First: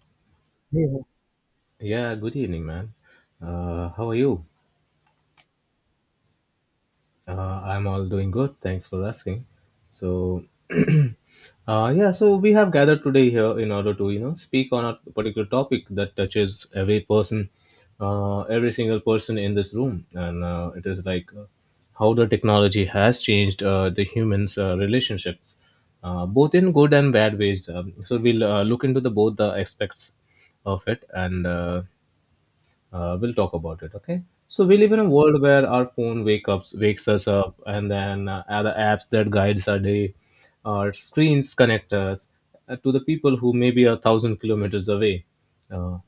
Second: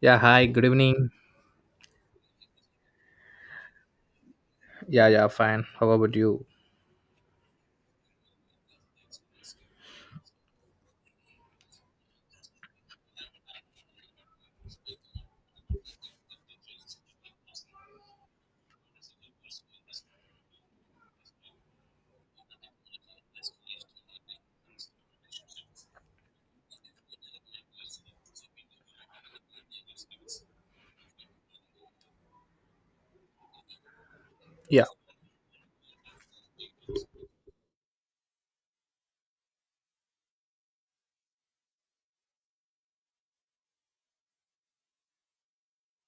Yeah, hi, good Hey. evening. Yeah, good evening, man. How are you? Yeah, yeah, fine. How about you? I'm all doing good. Thanks for asking. So, yeah, so we have gathered today here in order to, you know, speak on a particular topic that touches every person, every single person in this room. And it is like how the technology has changed the humans' relationships, both in good and bad ways. So, we'll look into the both the aspects of it and we'll talk about it, okay? So we Yeah, live in a world where our wakes us up, and then other apps that guides our day, our screens connect us to the people who may be a thousand kilometers away. Uh,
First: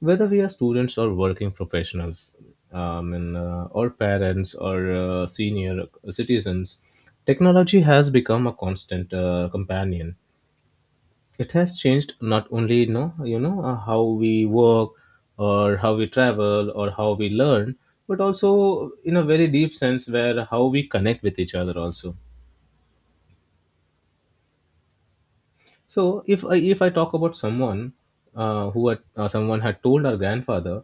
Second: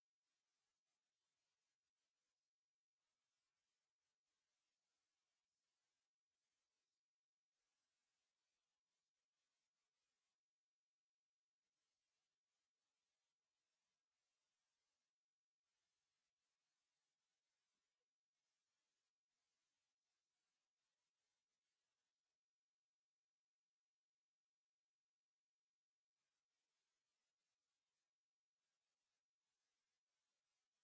Whether we are students or working professionals, and, or parents or senior citizens, technology has become a constant companion. It has changed not only how we work or how we travel or how we learn, but also in a very deep sense where how we connect with each other also. So if I talk about someone, who had someone had told our grandfather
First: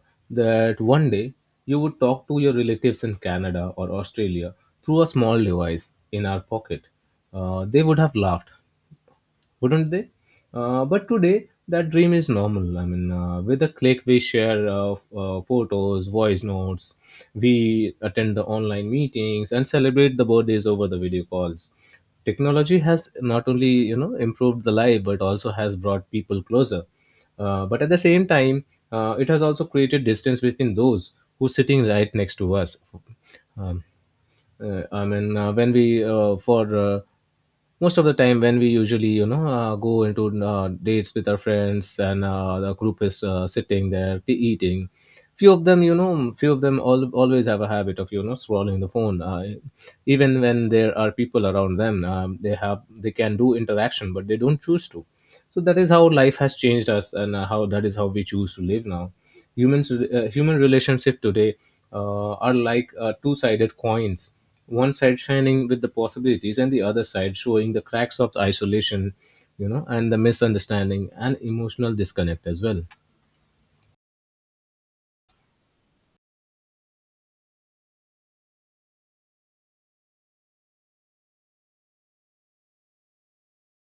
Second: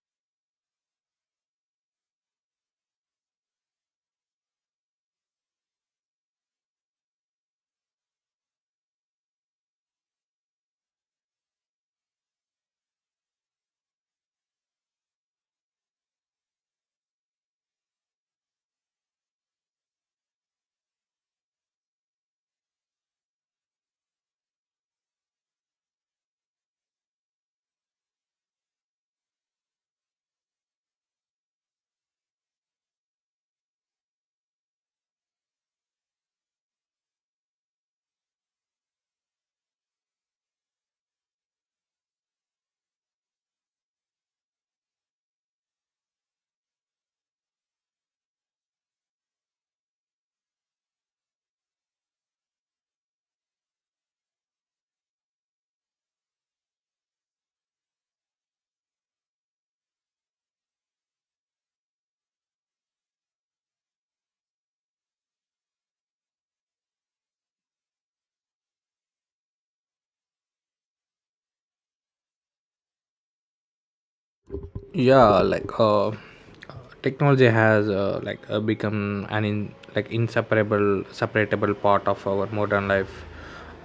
that one day you would talk to your relatives in Canada or Australia through a small device in our pocket, they would have laughed, wouldn't they? But today, that dream is normal. I mean, with a click, we share photos, voice notes, we attend the online meetings, and celebrate the birthdays over the video calls. Technology has not only you know improved the life, but also has brought people closer. But at the same time, it has also created distance between those who sitting right next to us. Um, I mean, when we for most of the time when we usually you know go into dates with our friends and the group is sitting there eating, few of them all, always have a habit of you know scrolling the phone. Even when there are people around them, they can do interaction, but they don't choose to. So that is how life has changed us, and how that is how we choose to live now. Human relationship today are like two-sided coins, one side shining with the possibilities and the other side showing the cracks of isolation, you know, and the misunderstanding and emotional disconnect as well. yeah, like technology has like become an like inseparable separatable part of our modern life,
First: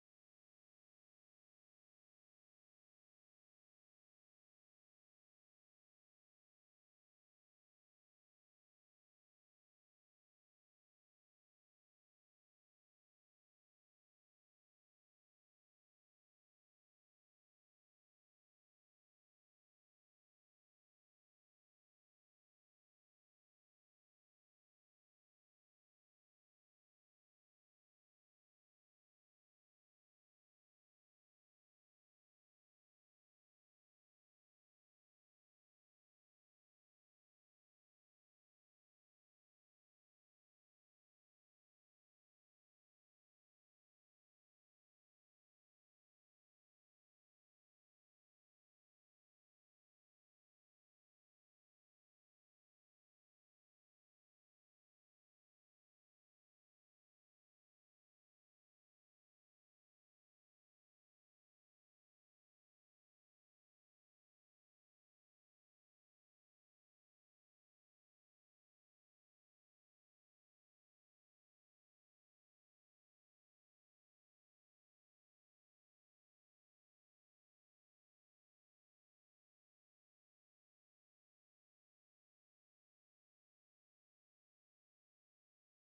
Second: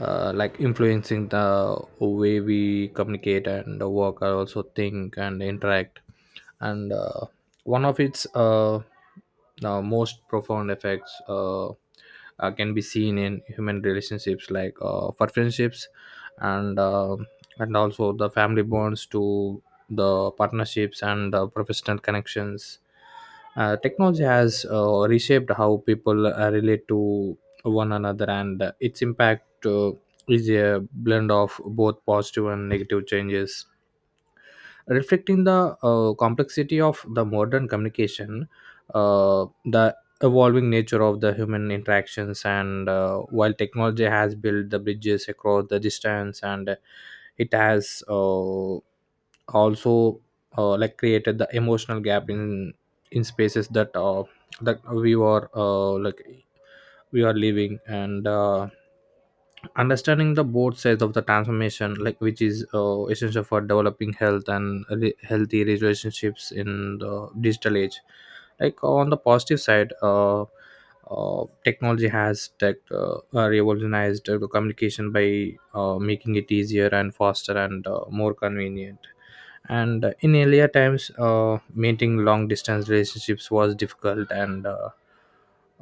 like influencing the way we communicate and work and also think and interact. And one of its the most profound effects can be seen in human relationships, like for friendships, and uh, and also the family bonds to the partnerships and the professional connections. Technology has reshaped how people relate to one another, and its impact is a blend of both positive and negative changes, reflecting the complexity of the modern communication, the evolving nature of the human interactions, and while technology has built the bridges across the distance and it has also like created the emotional gap in spaces that that we were like we are living, and understanding the both sides of the transformation, like, which is essential for developing health and healthy relationships in the digital age. Like on the positive side, technology has revolutionized the communication by making it easier and faster and more convenient. And in earlier times, maintaining long distance relationships was difficult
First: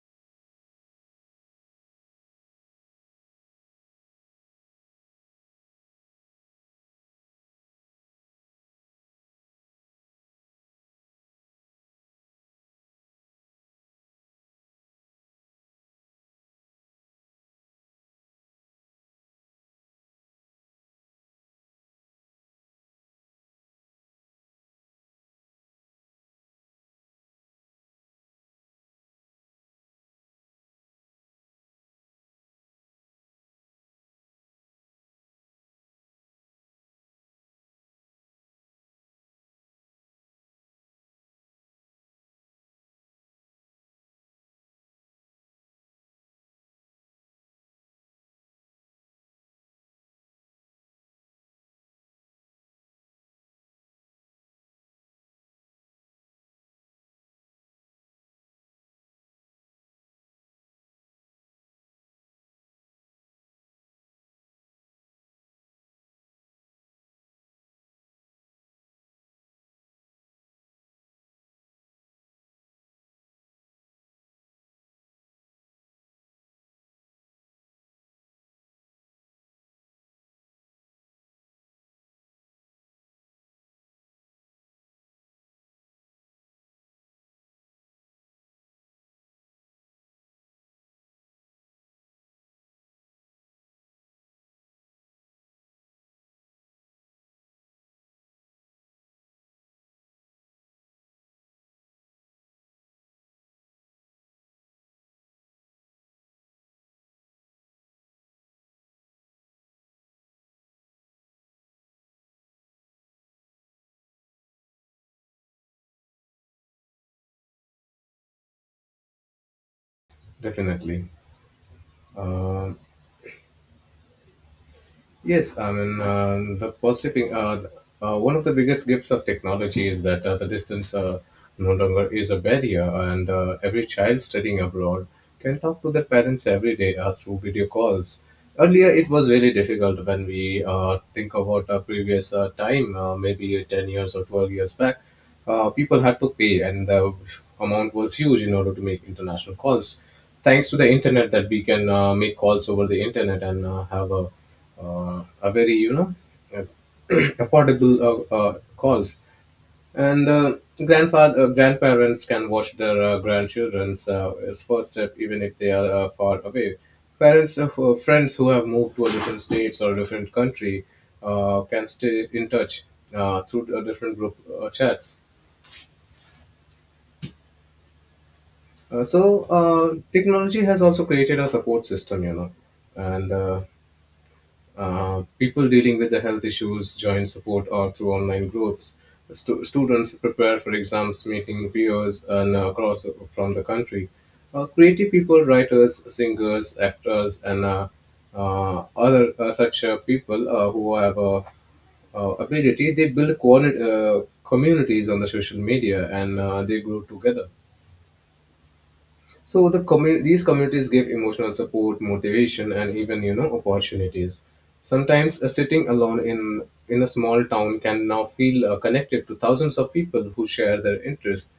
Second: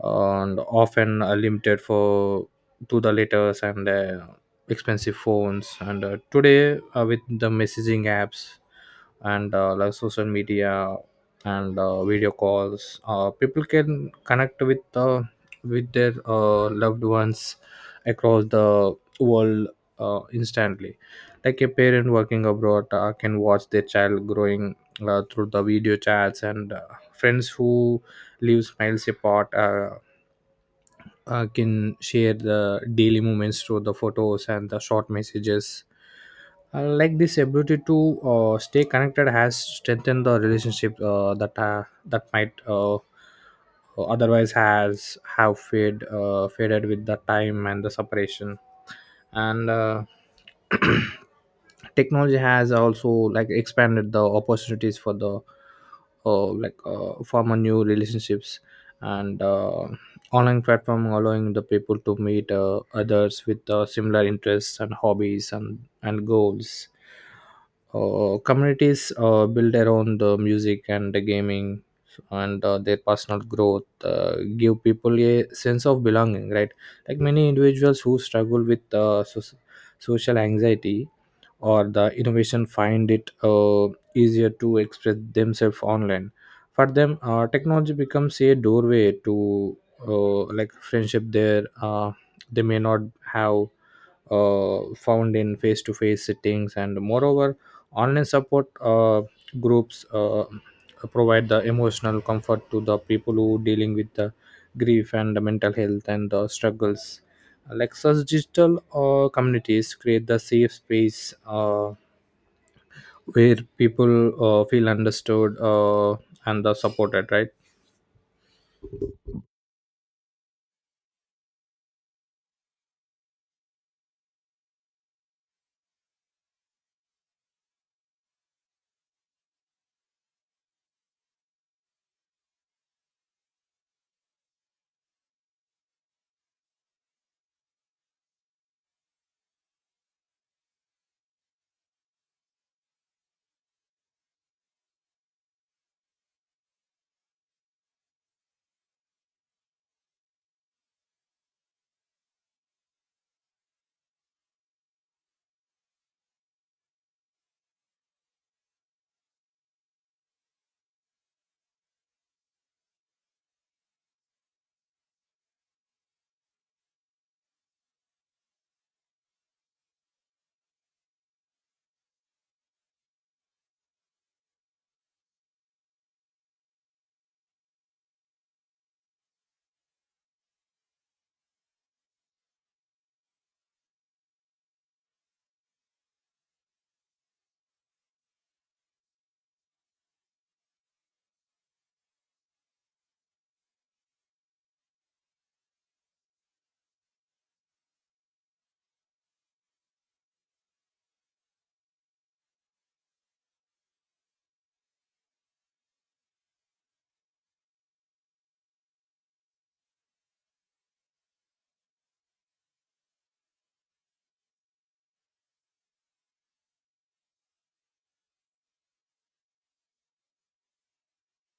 and often limited for to the letters and expensive phones, and today, with the messaging apps and like social media and video calls, people can connect with with their loved ones across the world instantly. Like a parent working abroad can watch their child growing through the video chats, and friends who live miles apart can share the daily moments through the photos and the short messages. Like this ability to stay connected has strengthened the relationship that might otherwise has have fade faded with the time and the separation. And technology has also like expanded the opportunities for the like former new relationships. And online platform allowing the people to meet others with similar interests and hobbies and goals. Communities built around the music and the gaming and their personal growth give people a sense of belonging, right? Like many individuals who struggle with social anxiety or the innovation find it easier to express themselves online. For them, technology becomes a doorway to like friendship there they may not have found in face-to-face sittings. And moreover, online support groups provide the emotional comfort to the people who dealing with the grief and the mental health and the struggles, like such digital communities create the safe space where people feel understood and the supported, right? Definitely. Um Yes, I mean, one of the biggest gifts of technology is that the distance no longer is a barrier, and every child studying abroad can talk to their parents every day through video calls. Earlier, it was really difficult when we think about a previous time, maybe 10 years or 12 years back. People had to pay, and the amount was huge in order to make international calls. Thanks to the internet that we can make calls over the internet and have a very uh, affordable calls. And uh, grandfather uh, grandparents can watch their grandchildren's as first step even if they are far away. Parents of friends who have moved to a different states or a different country can stay in touch through different group chats. So technology has also created a support system, you know, and people dealing with the health issues join support or through online groups. Students prepare for exams, meeting peers and across from the country. Creative people, writers, singers, actors, and other such people who have ability, they build communities on the social media and they grow together. So these communities give emotional support, motivation, and even you know opportunities. Sometimes sitting alone in a small town can now feel connected to thousands of people who share their interest.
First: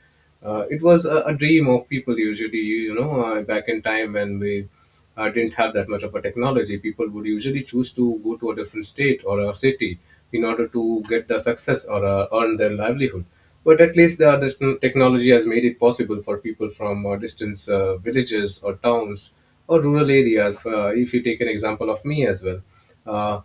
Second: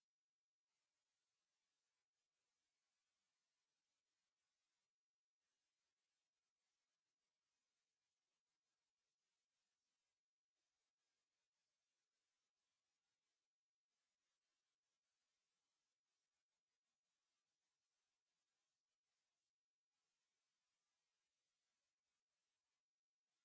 It was a dream of people usually you know back in time when we didn't have that much of a technology. People would usually choose to go to a different state or a city in order to get the success or earn their livelihood. But at least the other technology has made it possible for people from distant villages or towns or rural areas. If you take an example of me as well, uh,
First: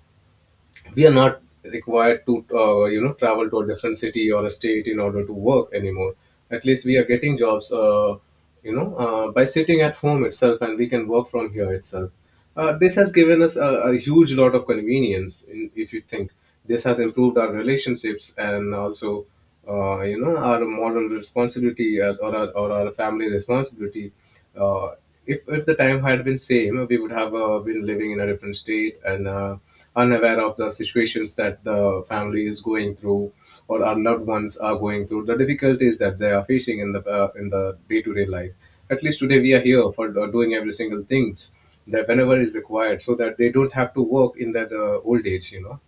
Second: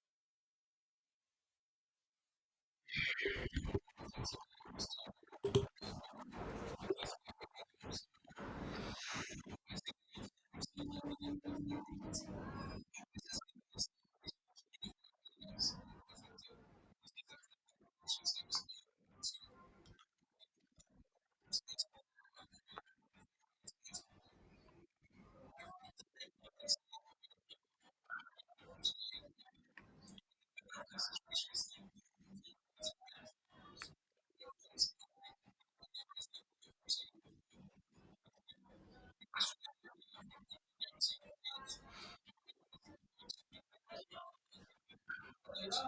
we are not required to you know travel to a different city or a state in order to work anymore. At least we are getting jobs, you know, by sitting at home itself, and we can work from here itself. This has given us a huge lot of convenience. In, if you think, this has improved our relationships and also you know our moral responsibility, or our family responsibility. uh, if the time had been same, we would have been living in a different state and unaware of the situations that the family is going through or our loved ones are going through, the difficulties that they are facing in the day-to-day life. At least today we are here for doing every single things that whenever is required, so that they don't have to work in that old age, you know.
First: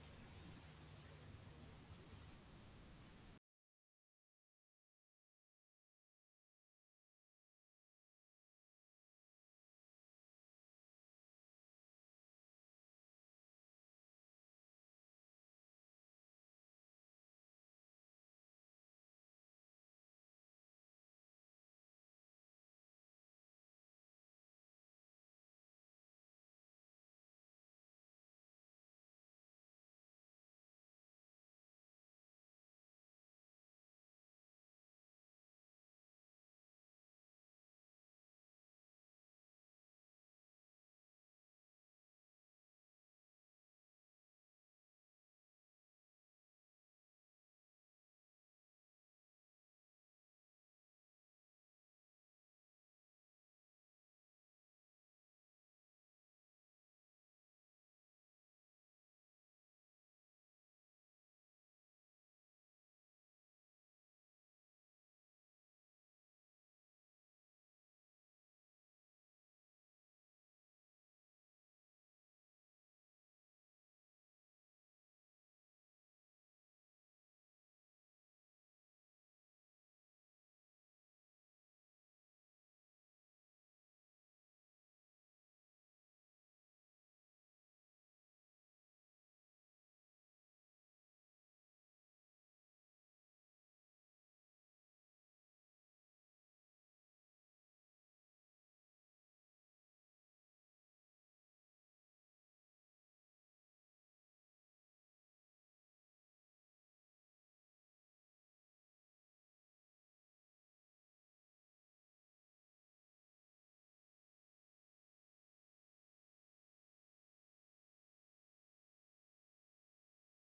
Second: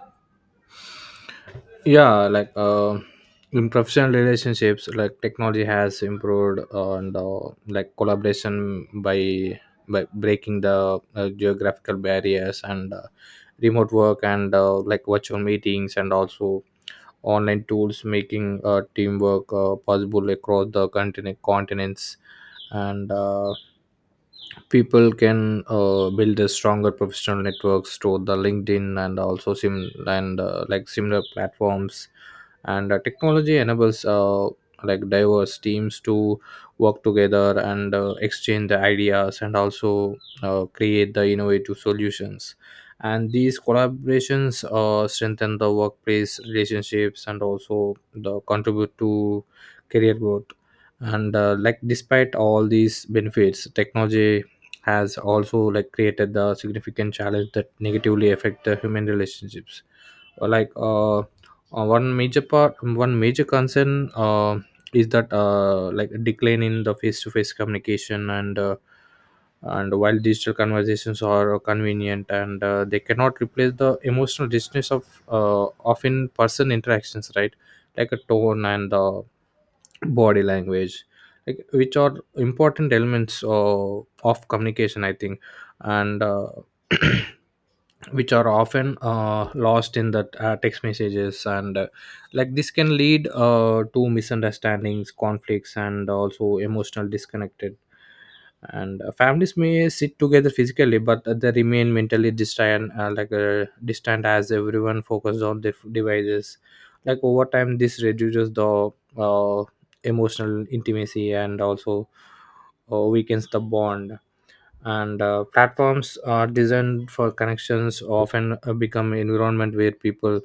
Yeah, like in professional relationships, like technology has improved on the like collaboration by breaking the geographical barriers, and remote work and like virtual meetings and also online tools making teamwork possible across the continents. And people can build a stronger professional networks to the LinkedIn and also sim and like similar platforms, and technology enables like diverse teams to work together and exchange the ideas and also create the innovative solutions. And these collaborations strengthen the workplace relationships and also the contribute to career growth. And like despite all these benefits, technology has also like created the significant challenge that negatively affect the human relationships. Uh, like uh, uh, one major part one major concern uh, is that like a decline in the face-to-face communication. And and while digital conversations are convenient, and they cannot replace the emotional richness of uh, of in person interactions, right? Like a tone and the body language, like, which are important elements of communication, I think, and which are often lost in the text messages, and like this can lead to misunderstandings, conflicts, and also emotional disconnected. And families may sit together physically, but they remain mentally distant, distant as everyone focused on their devices. Like over time this reduces the uh, emotional intimacy and also weakens the bond. And platforms are designed for connections often become environment where people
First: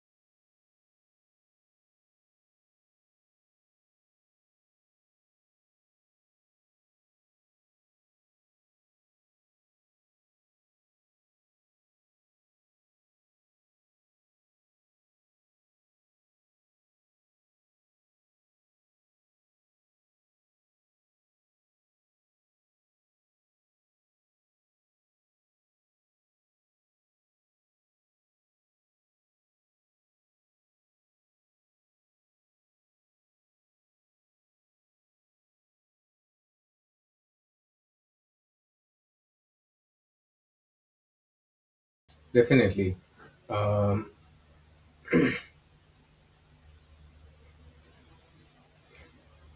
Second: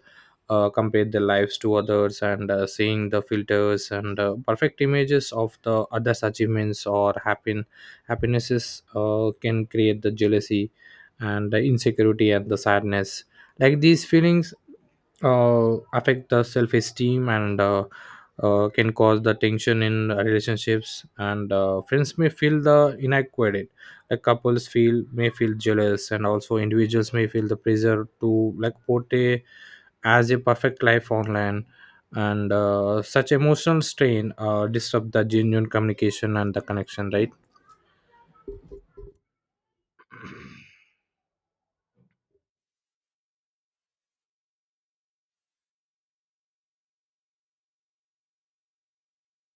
compare their lives to others, and seeing the filters and perfect images of the others achievements or happen happinesses can create the jealousy and the insecurity and the sadness. Like these feelings affect the self-esteem, and can cause the tension in relationships. And friends may feel the inadequate, like couples feel may feel jealous, and also individuals may feel the pressure to like portray as a perfect life online. And such emotional strain disrupt the genuine communication and the connection, right? Definitely. um,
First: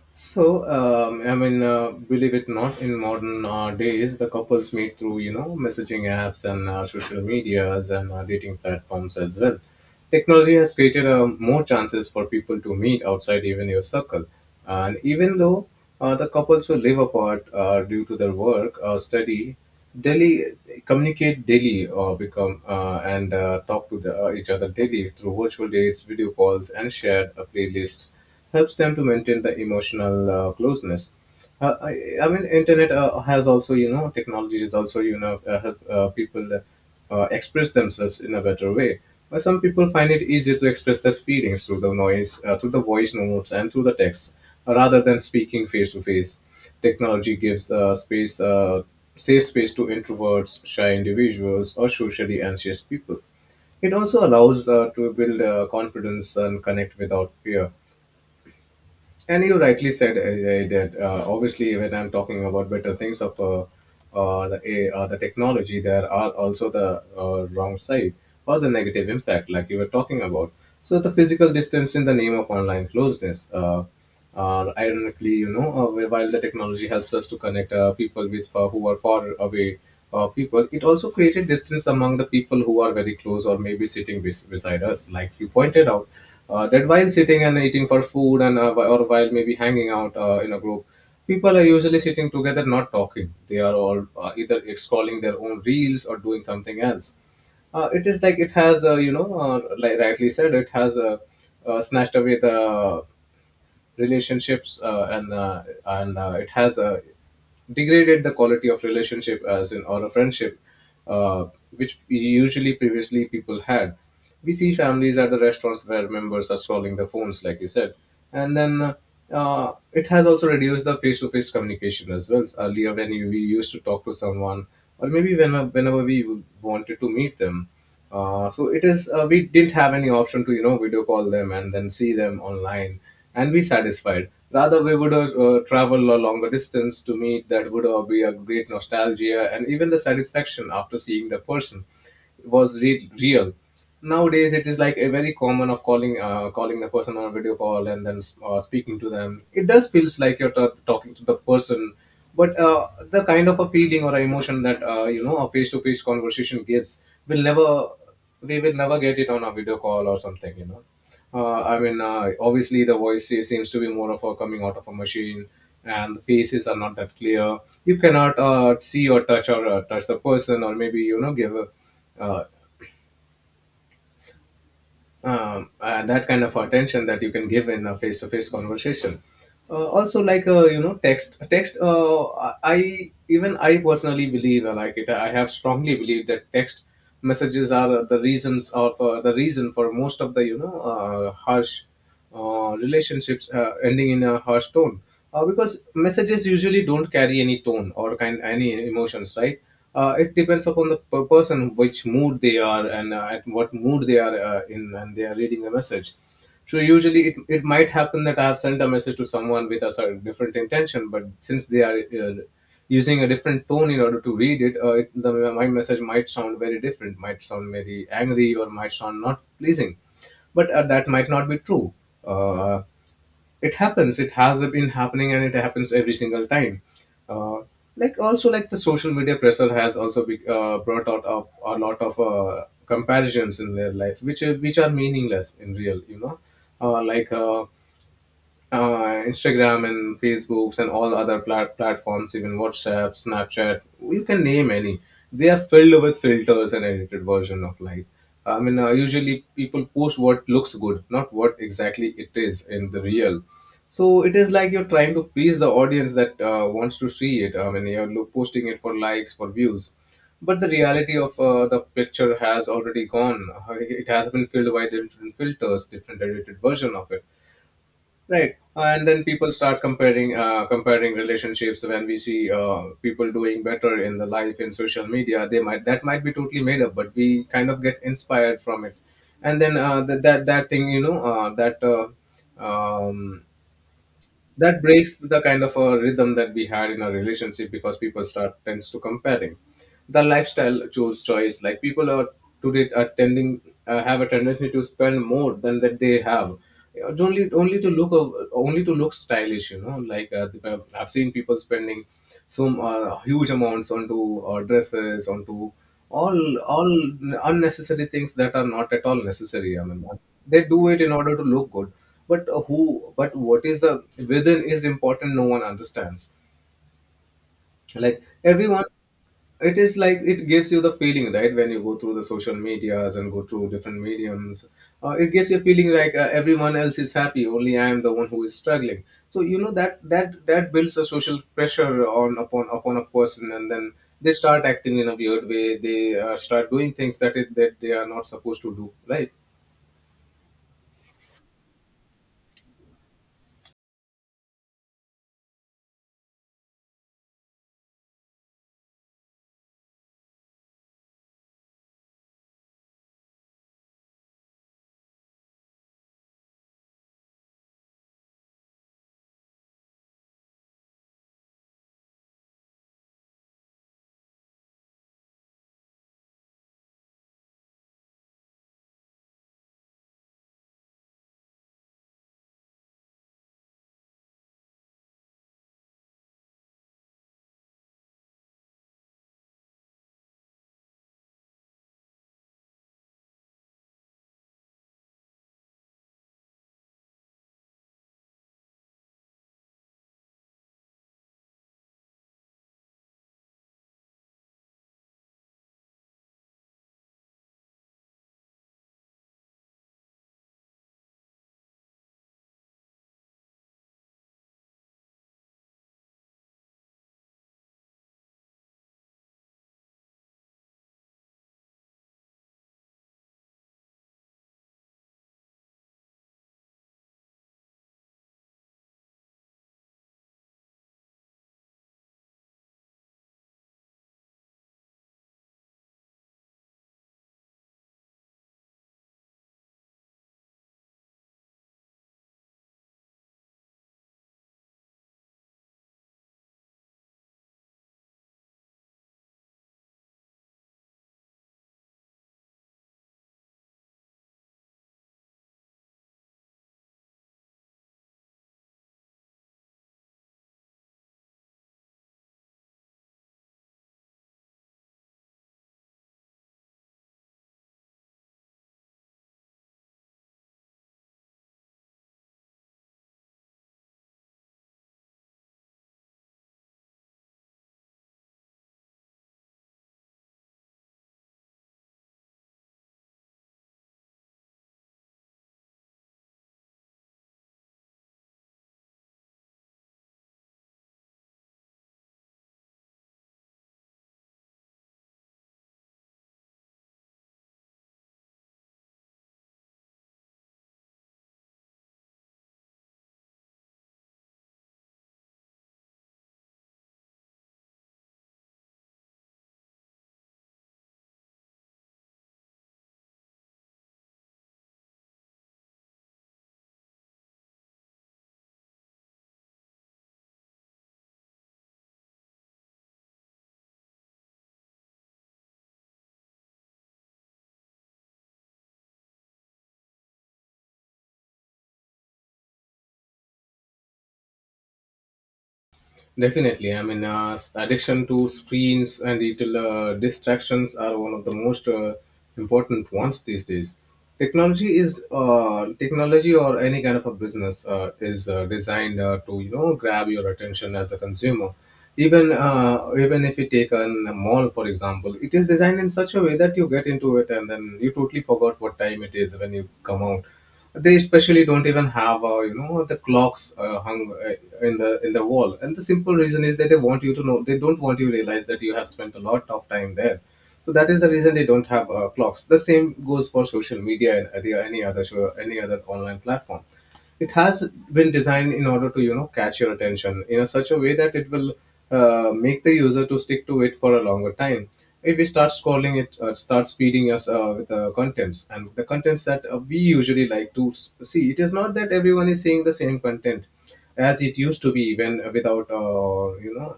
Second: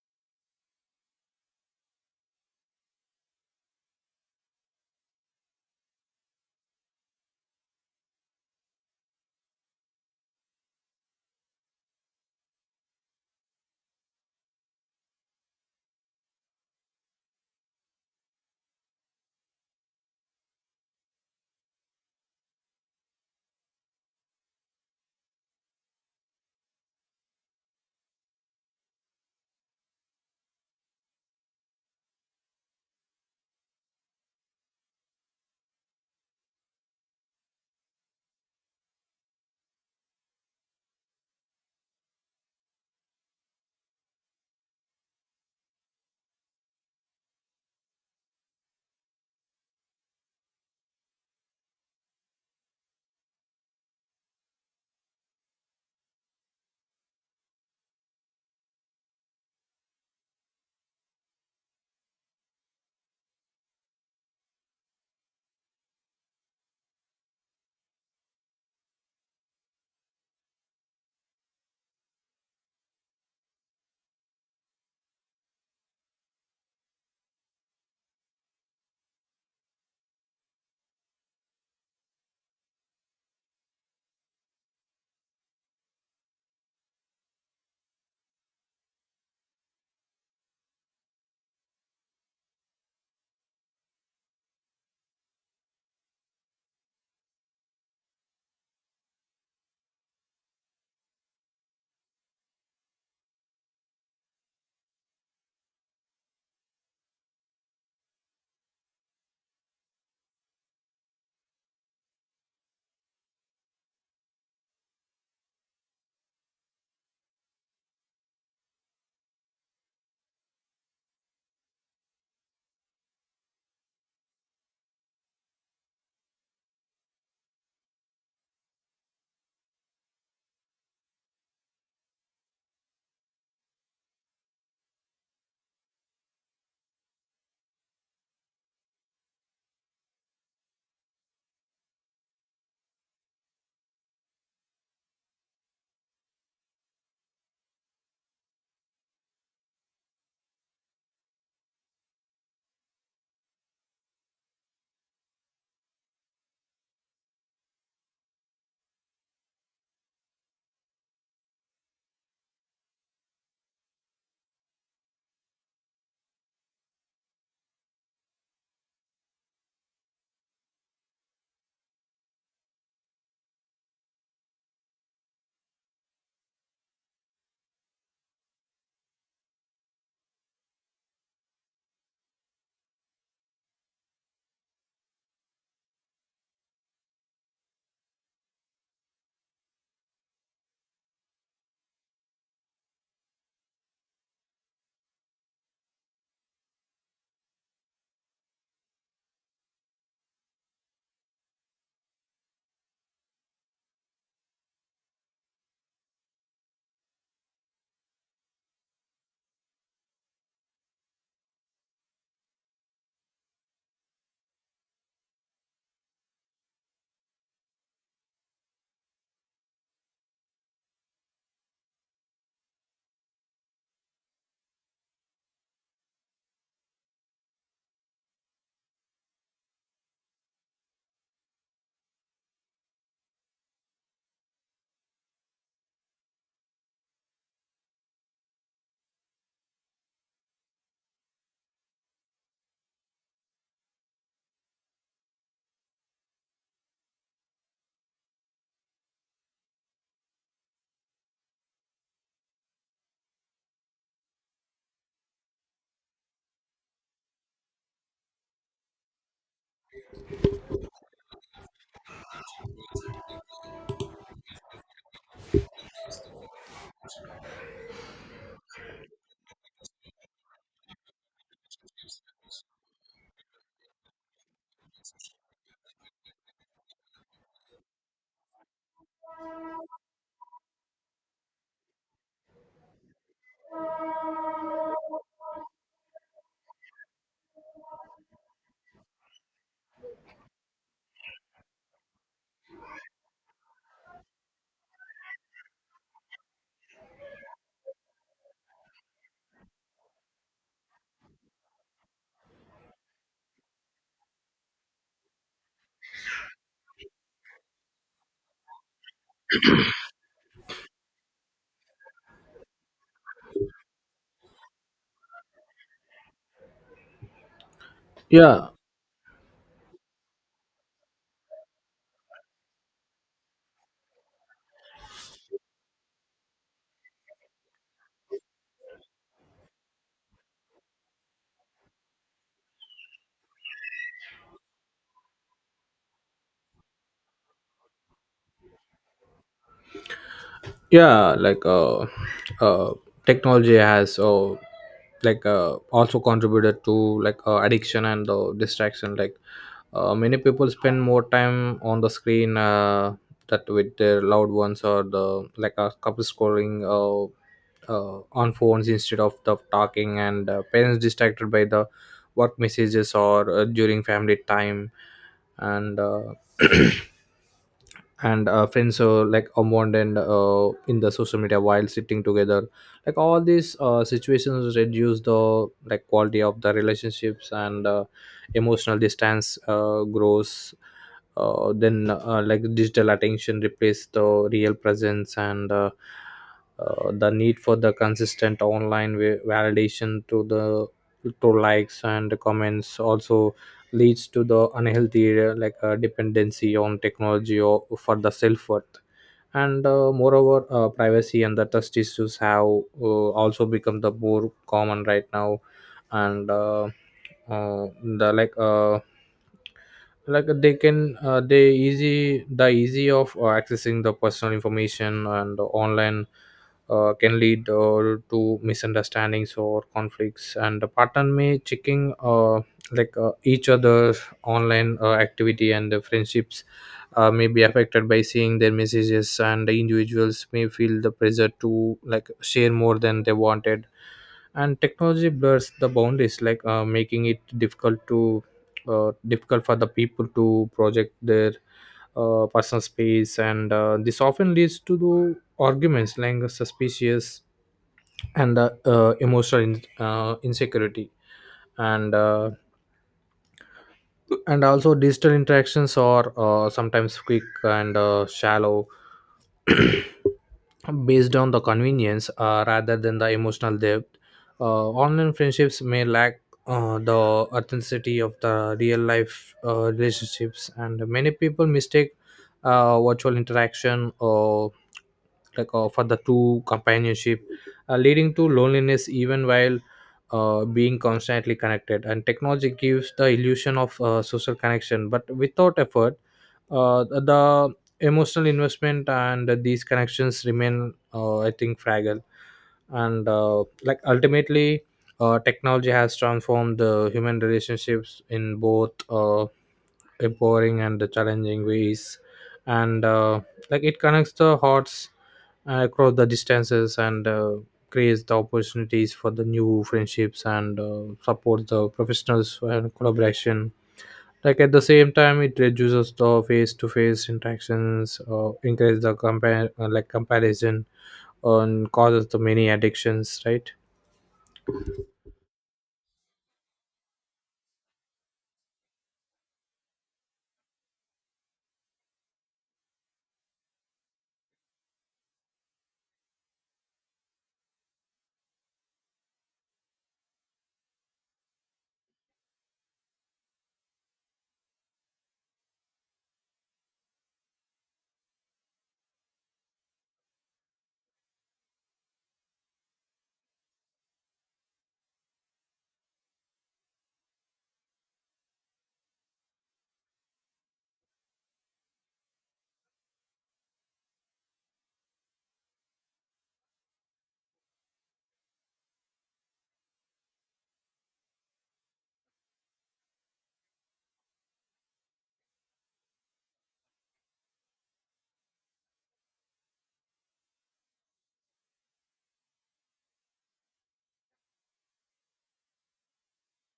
So, I mean, believe it not, in modern days, the couples meet through, you know, messaging apps and social medias and dating platforms as well. Technology has created more chances for people to meet outside even your circle. And even though the couples who live apart due to their work or study, daily communicate daily or become and talk to each other daily through virtual dates, video calls, and shared playlists helps them to maintain the emotional closeness. I mean, internet has also, you know, technology is also, you know, help people express themselves in a better way. But some people find it easier to express their feelings through the noise, through the voice notes, and through the text, rather than speaking face to face. Technology gives safe space to introverts, shy individuals, or socially anxious people. It also allows to build confidence and connect without fear. And you rightly said that obviously when I'm talking about better things of the technology, there are also the wrong side or the negative impact, like you were talking about. So the physical distance in the name of online closeness. Ironically, you know, while the technology helps us to connect people with who are far away people, it also created distance among the people who are very close or maybe beside us, like you pointed out. That while sitting and eating for food and or while maybe hanging out in a group, people are usually sitting together not talking. They are all either scrolling their own reels or doing something else. It is like it has you know, like rightly said, it has snatched away the relationships, and it has degraded the quality of relationship, as in or a friendship, uh, which usually previously people had. We see families at the restaurants where members are scrolling the phones, like you said. And then it has also reduced the face-to-face communication as well. Earlier when we used to talk to someone, or maybe whenever we wanted to meet them, so it is we didn't have any option to you know video call them and then see them online and be satisfied. Rather, we would have travel a longer distance to meet, that would be a great nostalgia, and even the satisfaction after seeing the person was real. Nowadays it is like a very common of calling the person on a video call and then speaking to them. It does feels like you're talking to the person, but the kind of a feeling or emotion that you know a face-to-face conversation gives, will never we will never get it on a video call or something, you know. Obviously the seems to be more of a coming out of a machine, and the faces are not that clear. You cannot see or touch, or touch the person Or maybe give a uh, that kind of attention that you can give in a face-to-face conversation. Also, like text. Text. I personally believe, like it. I have strongly believed that text messages are the reasons of the reason for most of the harsh relationships ending in a harsh tone, because messages usually don't carry any tone or kind any emotions, right? It depends upon the person, which mood they are, and at what mood they are in and they are reading the message. So usually it might happen that I have sent a message to someone with a certain different intention, but since they are uh, using a different tone in order to read it, my message might sound very different, might sound very angry, or might sound not pleasing. But that might not be true. uh, it happens, it has been happening, and it happens every single time. Uh, like also like the social media pressure has also brought out a lot of comparisons in their life, which are meaningless in real, you know. uh, like uh, Instagram and Facebooks and all other platforms, even WhatsApp, Snapchat, you can name any. They are filled with filters and edited version of life. I mean, usually people post what looks good, not what exactly it is in the real. So it is like you're trying to please the audience that wants to see it. I mean, you're posting it for likes, for views. But the reality of the picture has already gone. It has been filled by different filters, different edited version of it. Right, and then people start comparing, comparing relationships. When we see people doing better in the life in social media, they might that might be totally made up, but we kind of get inspired from it. And then that that that thing, you know, um, that breaks the kind of a rhythm that we had in our relationship, because people start tends to comparing the lifestyle, choose choice. Like people are today are tending, have a tendency to spend more than that they have. Only to only to look stylish, you know, I've seen people spending some huge amounts onto dresses, onto all all unnecessary things that are not at all necessary. I mean, they do it in order to look good. But who but what is the within is important, no one understands. Like Yeah, everyone, it is like it gives you the feeling, right? When you go through the social medias and go through different mediums, it gives you a feeling like everyone else is happy, only I am the one who is struggling. So you know, that builds a social pressure on upon a person, and then they start acting in a weird way. They start doing things that it that they are not supposed to do, right? yeah, like uh technology has like also contributed to like addiction and distraction, like many people spend more time on the screen that with their loved ones, or the like a couple scrolling on phones instead of the talking, and parents distracted by the work messages or during family time, and and friends like Amond and in the social media while sitting together. Like all these situations reduce the like quality of the relationships, and emotional distance grows. Then Like digital attention replace the real presence, and the need for the consistent online validation to the to likes and comments also leads to the unhealthy dependency on technology or for the self worth. And moreover, privacy and the trust issues have also become the more common right now, and the like they can they easy of accessing the personal information and online can lead to misunderstandings or conflicts, and the partner may checking each other's online activity, and the friendships may be affected by seeing their messages, and the individuals may feel the pressure to like share more than they wanted. And technology blurs the boundaries, like making it difficult for the people to project their personal space, and this often leads to the arguments, like suspicious and emotional insecurity, and and also digital interactions are sometimes quick and shallow based on the convenience rather than the emotional depth. Online friendships may lack the authenticity of the real life relationships, and many people mistake virtual interaction or like for the true companionship, leading to loneliness even while being constantly connected. And technology gives the illusion of social connection, but without effort, the emotional investment and these connections remain, I think, fragile. And like ultimately, technology has transformed the human relationships in both empowering and the challenging ways, and like it connects the hearts across the distances, and creates the opportunities for the new friendships, and supports the professionals and collaboration, like at the same time it reduces the face-to-face interactions, increase the compare like comparison, and causes the many addictions, right? Definitely. I mean, addiction to screens and digital distractions are one of the most important ones these days. Technology is technology or any kind of a business is designed to grab your attention as a consumer. Even if you take a mall for example, it is designed in such a way that you get into it and then you totally forgot what time it is when you come out. They especially don't even have, you know, the clocks hung in the wall. And the simple reason is that they want you to know, they don't want you to realize that you have spent a lot of time there. So that is the reason they don't have clocks. The same goes for social media and any other show, any other online platform. It has been designed in order to, you know, catch your attention in a such a way that it will make the user to stick to it for a longer time. If we start scrolling, it starts feeding us with the contents, and the contents that we usually like to see. It is not that everyone is seeing the same content as it used to be when, without, you know,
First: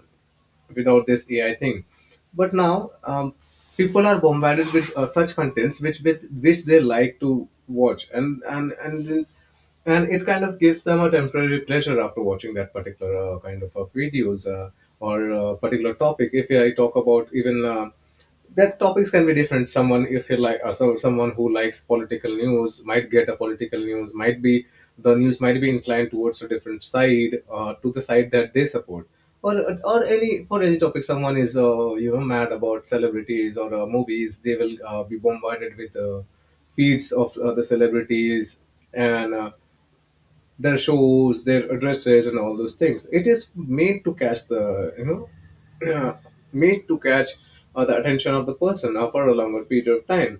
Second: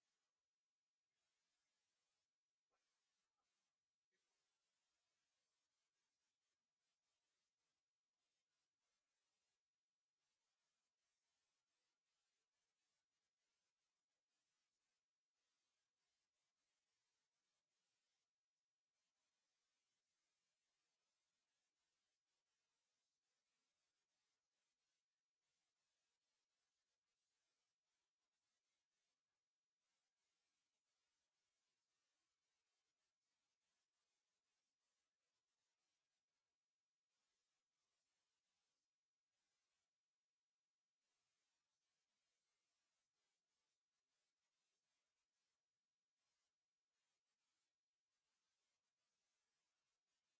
without this AI thing. But now people are bombarded with such contents which with which they like to watch, and it kind of gives them a temporary pleasure after watching that particular kind of videos, or particular topic. If I talk about even. That topics can be different. Someone, if you like so someone who likes political news might get a political news, might be the news might be inclined towards a different side, to the side that they support. Or or any for any topic, someone is mad about celebrities or movies, they will be bombarded with feeds of the celebrities and their shows, their addresses, and all those things. It is made to catch the know made to catch the attention of the person for a longer period of time.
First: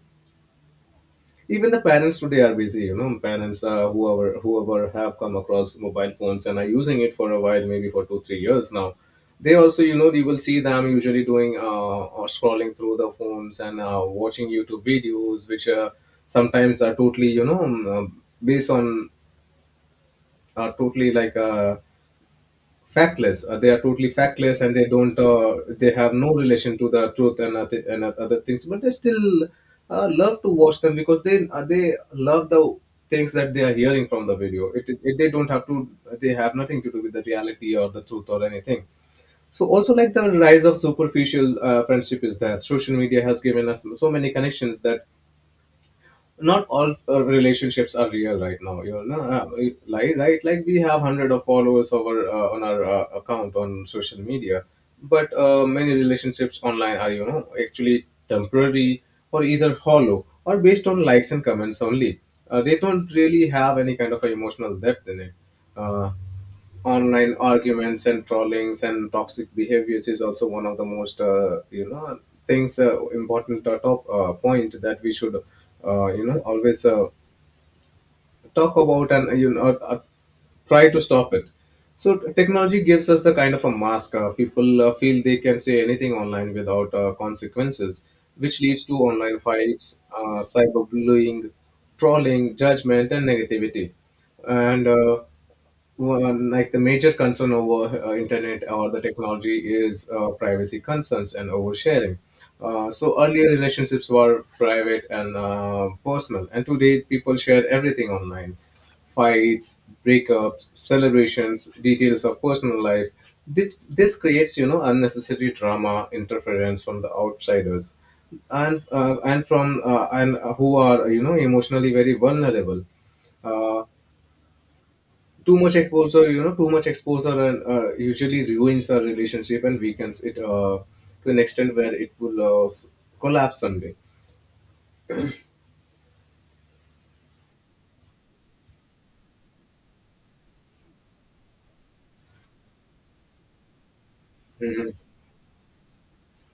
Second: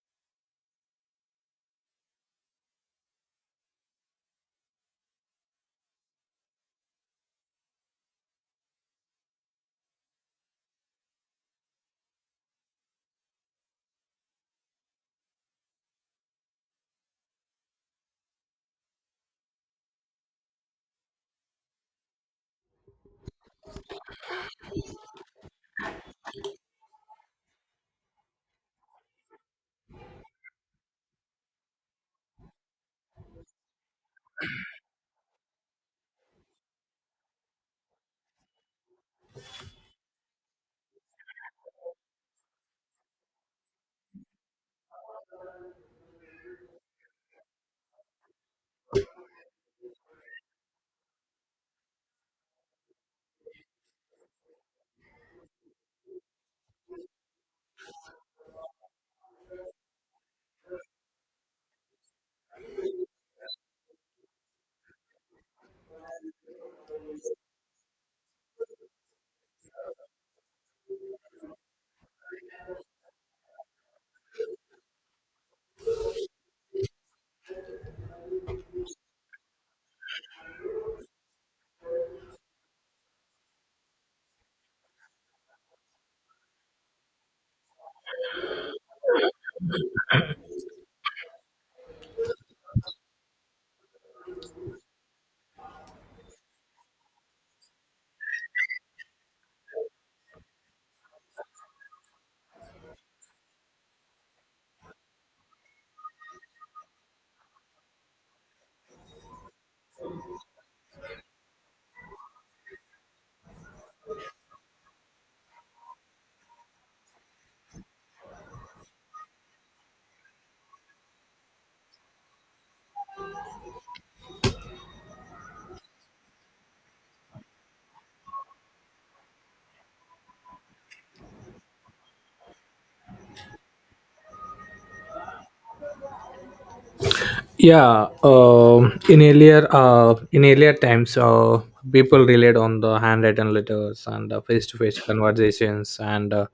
Even the parents today are busy. You know, parents, whoever have come across mobile phones and are using it for a while, maybe for 2 3 years now. They also, you know, you will see them usually doing or scrolling through the phones and watching YouTube videos, which sometimes are totally, based on, are totally factless. They are totally factless, and they don't. They have no relation to the truth and other things. But they still love to watch them because they love the things that they are hearing from the video. It They don't have to. They have nothing to do with the reality or the truth or anything. So also like the rise of superficial friendship is that social media has given us so many connections that not all relationships are real right now, you know. Like like we have hundred of followers over on our account on social media, but many relationships online are, you know, actually temporary or either hollow or based on likes and comments only. They don't really have any kind of a emotional depth in it. uh, Online arguments and trollings and toxic behaviors is also one of the most, you know, things, important top point that we should always talk about and, you know, try to stop it. So technology gives us the kind of a mask. People feel they can say anything online without consequences, which leads to online fights, cyberbullying, trolling, judgment, and negativity. And uh, one, like the major concern over internet or the technology is privacy concerns and oversharing. So earlier relationships were private and personal, and today people share everything online: fights, breakups, celebrations, details of personal life. This creates, you know, unnecessary drama, interference from the outsiders, and from and who are, you know, emotionally very vulnerable. Uh, Too much exposure, you know, too much exposure and usually ruins a relationship and weakens it to an extent where it will collapse someday. Yeah, in earlier, times, people relied on the handwritten letters and Mhm. face-to-face conversations and uh,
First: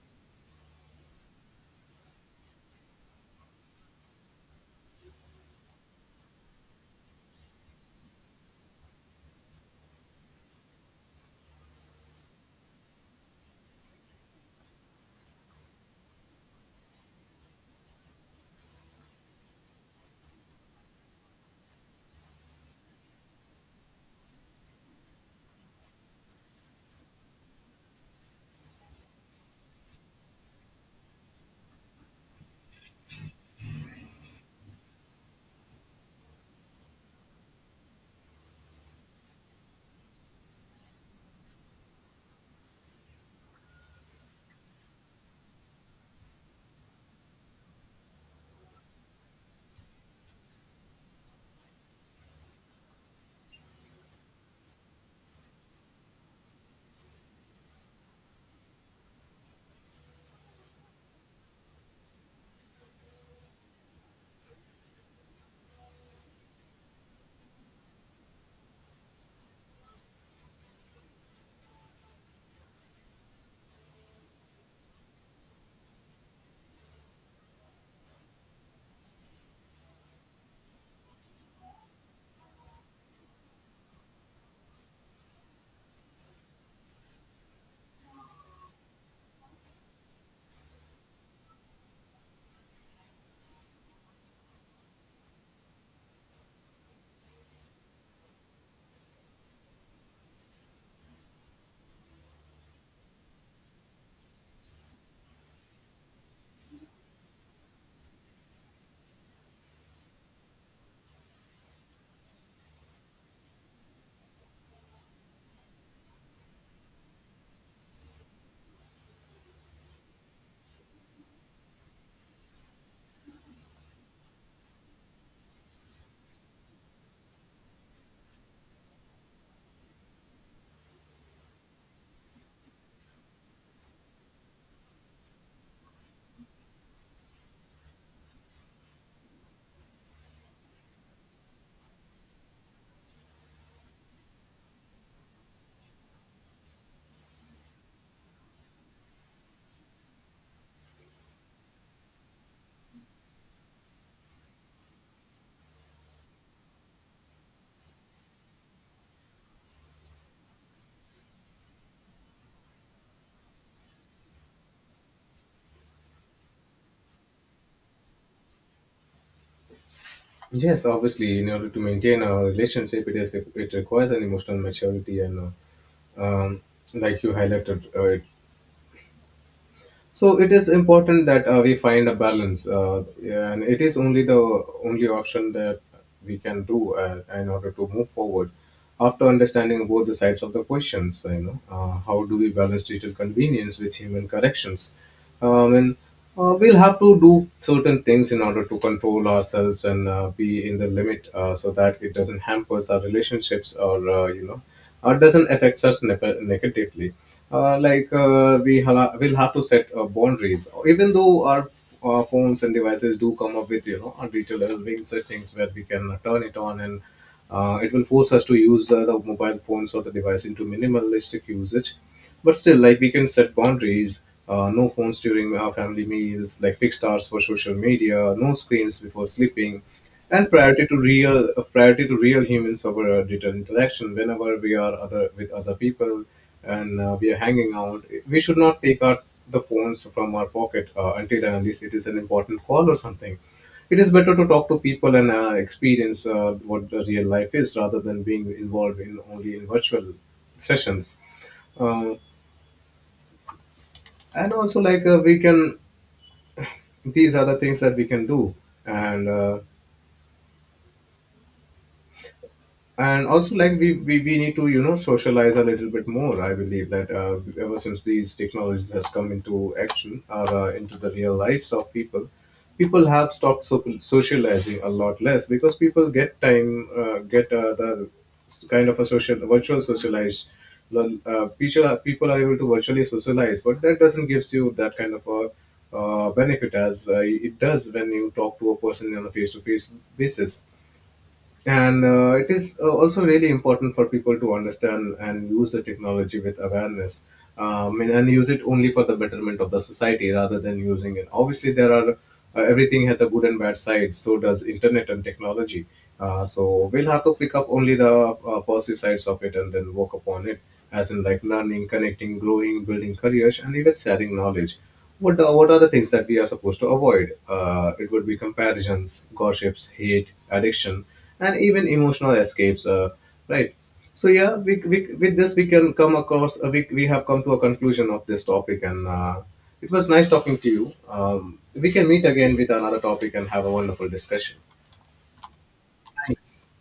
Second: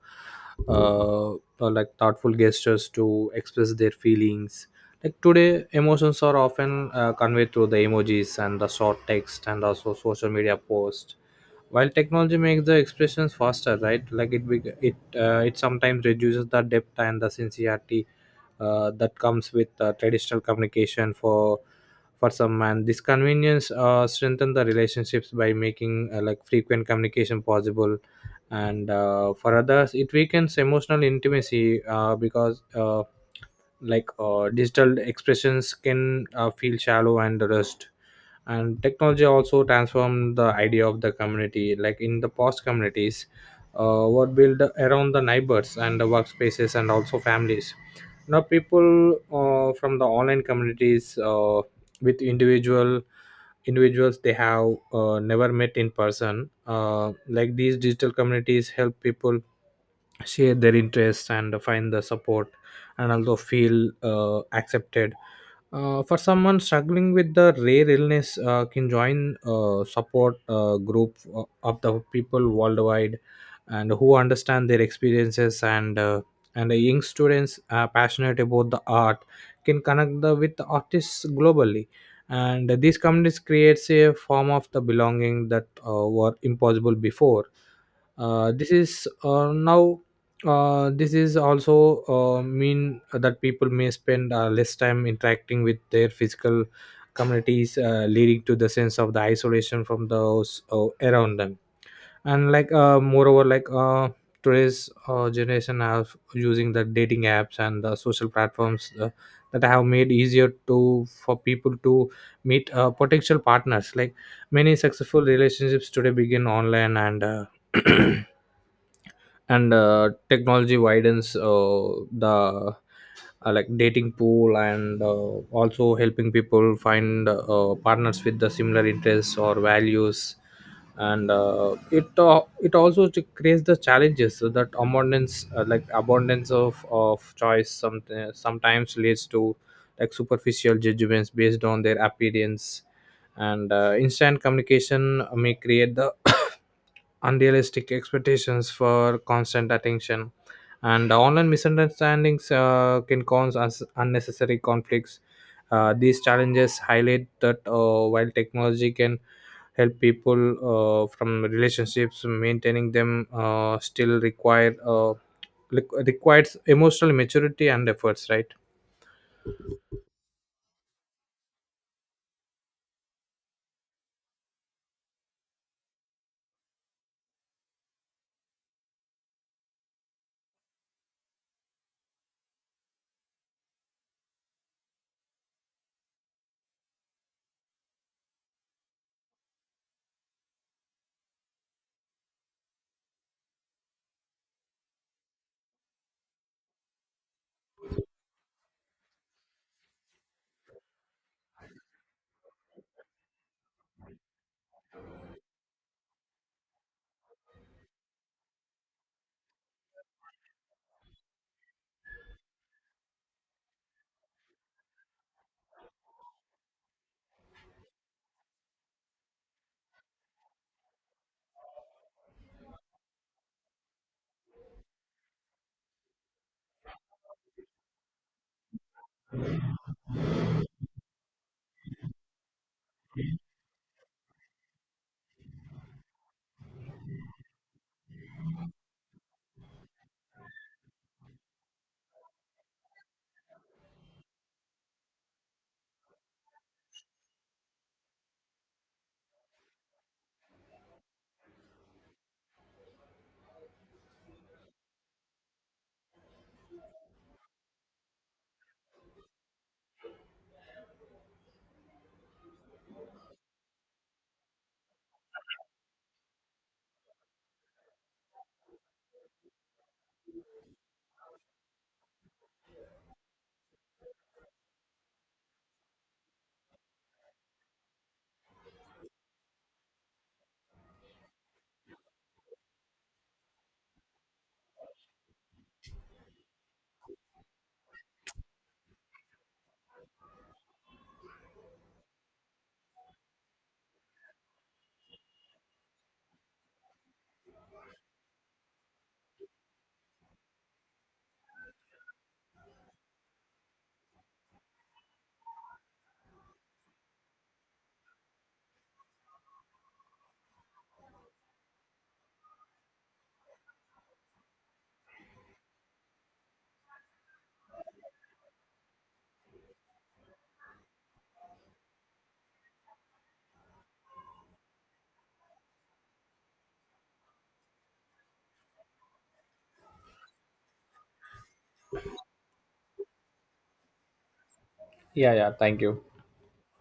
uh, uh, like thoughtful gestures to express their feelings. Like today emotions are often conveyed through the emojis and the short text and also social media posts, while technology makes the expressions faster, right, like it bec- it it sometimes reduces the depth and the sincerity that comes with traditional communication. For some man this convenience strengthen the relationships by making like frequent communication possible, and for others it weakens emotional intimacy because digital expressions can feel shallow and rushed. And technology also transformed the idea of the community. Like in the past communities were built around the neighbors and the workspaces and also families. Now people from the online communities with individuals they have never met in person. Like these digital communities help people share their interests and find the support and also feel accepted. For someone struggling with the rare illness can join support group of the people worldwide and who understand their experiences, and the young students passionate about the art can connect with the artists globally. And these communities creates a form of the belonging that were impossible before. Uh, this is uh, now uh, this is also mean that people may spend less time interacting with their physical communities, leading to the sense of the isolation from those around them. And like, moreover, like today's generation have using the dating apps and the social platforms that have made easier to for people to meet potential partners. Like many successful relationships today begin online and. And technology widens the like dating pool, and also helping people find partners with the similar interests or values, and it it also to creates the challenges. So that abundance of choice sometimes leads to like superficial judgments based on their appearance, and instant communication may create the unrealistic expectations for constant attention, and online misunderstandings can cause us unnecessary conflicts. These challenges highlight that while technology can help people from relationships, maintaining them still require requires emotional maturity and efforts, right? Yes, obviously in order to maintain a relationship, it is, it requires an emotional maturity and, um, like you highlighted it. So it is important that we find a balance, and it is only the only option that we can do in order to move forward. After understanding both the sides of the questions, you know, how do we balance digital convenience with human corrections? And We'll have to do certain things in order to control ourselves and be in the limit, so that it doesn't hamper our relationships or, you know, doesn't affect us negatively. Will have to set boundaries, even though our phones and devices do come up with, you know, digital well-being settings where we can turn it on and it will force us to use the mobile phones or the device into minimalistic usage. But still, like we can set boundaries. No phones during our family meals, like fixed hours for social media, no screens before sleeping, and priority to real, priority to real humans over digital interaction. Whenever we are other with other people and we are hanging out, we should not take out the phones from our pocket until and unless it is an important call or something. It is better to talk to people and experience what the real life is, rather than being involved in only in virtual sessions. Uh, and also like we can These are the things that we can do. And uh, and also like we need to, you know, socialize a little bit more. I believe that ever since these technologies has come into action or into the real lives of people, people have stopped socializing a lot less, because people get time, kind of a social virtual socialize. Well, people are able to virtually socialize, but that doesn't gives you that kind of a benefit as it does when you talk to a person on a face-to-face basis. And it is also really important for people to understand and use the technology with awareness, and use it only for the betterment of the society rather than using it. Obviously, there are, everything has a good and bad side, so does internet and technology. So we'll have to pick up only the positive sides of it and then work upon it, as in like learning, connecting, growing, building careers, and even sharing knowledge. What are the things that we are supposed to avoid? It would be comparisons, gossips, hate, addiction, and even emotional escapes. Right. So yeah, with this we can come across. We have come to a conclusion of this topic, and it was nice talking to you. We can meet again with another topic and have a wonderful discussion. Yeah, yeah. Thank you. Thanks.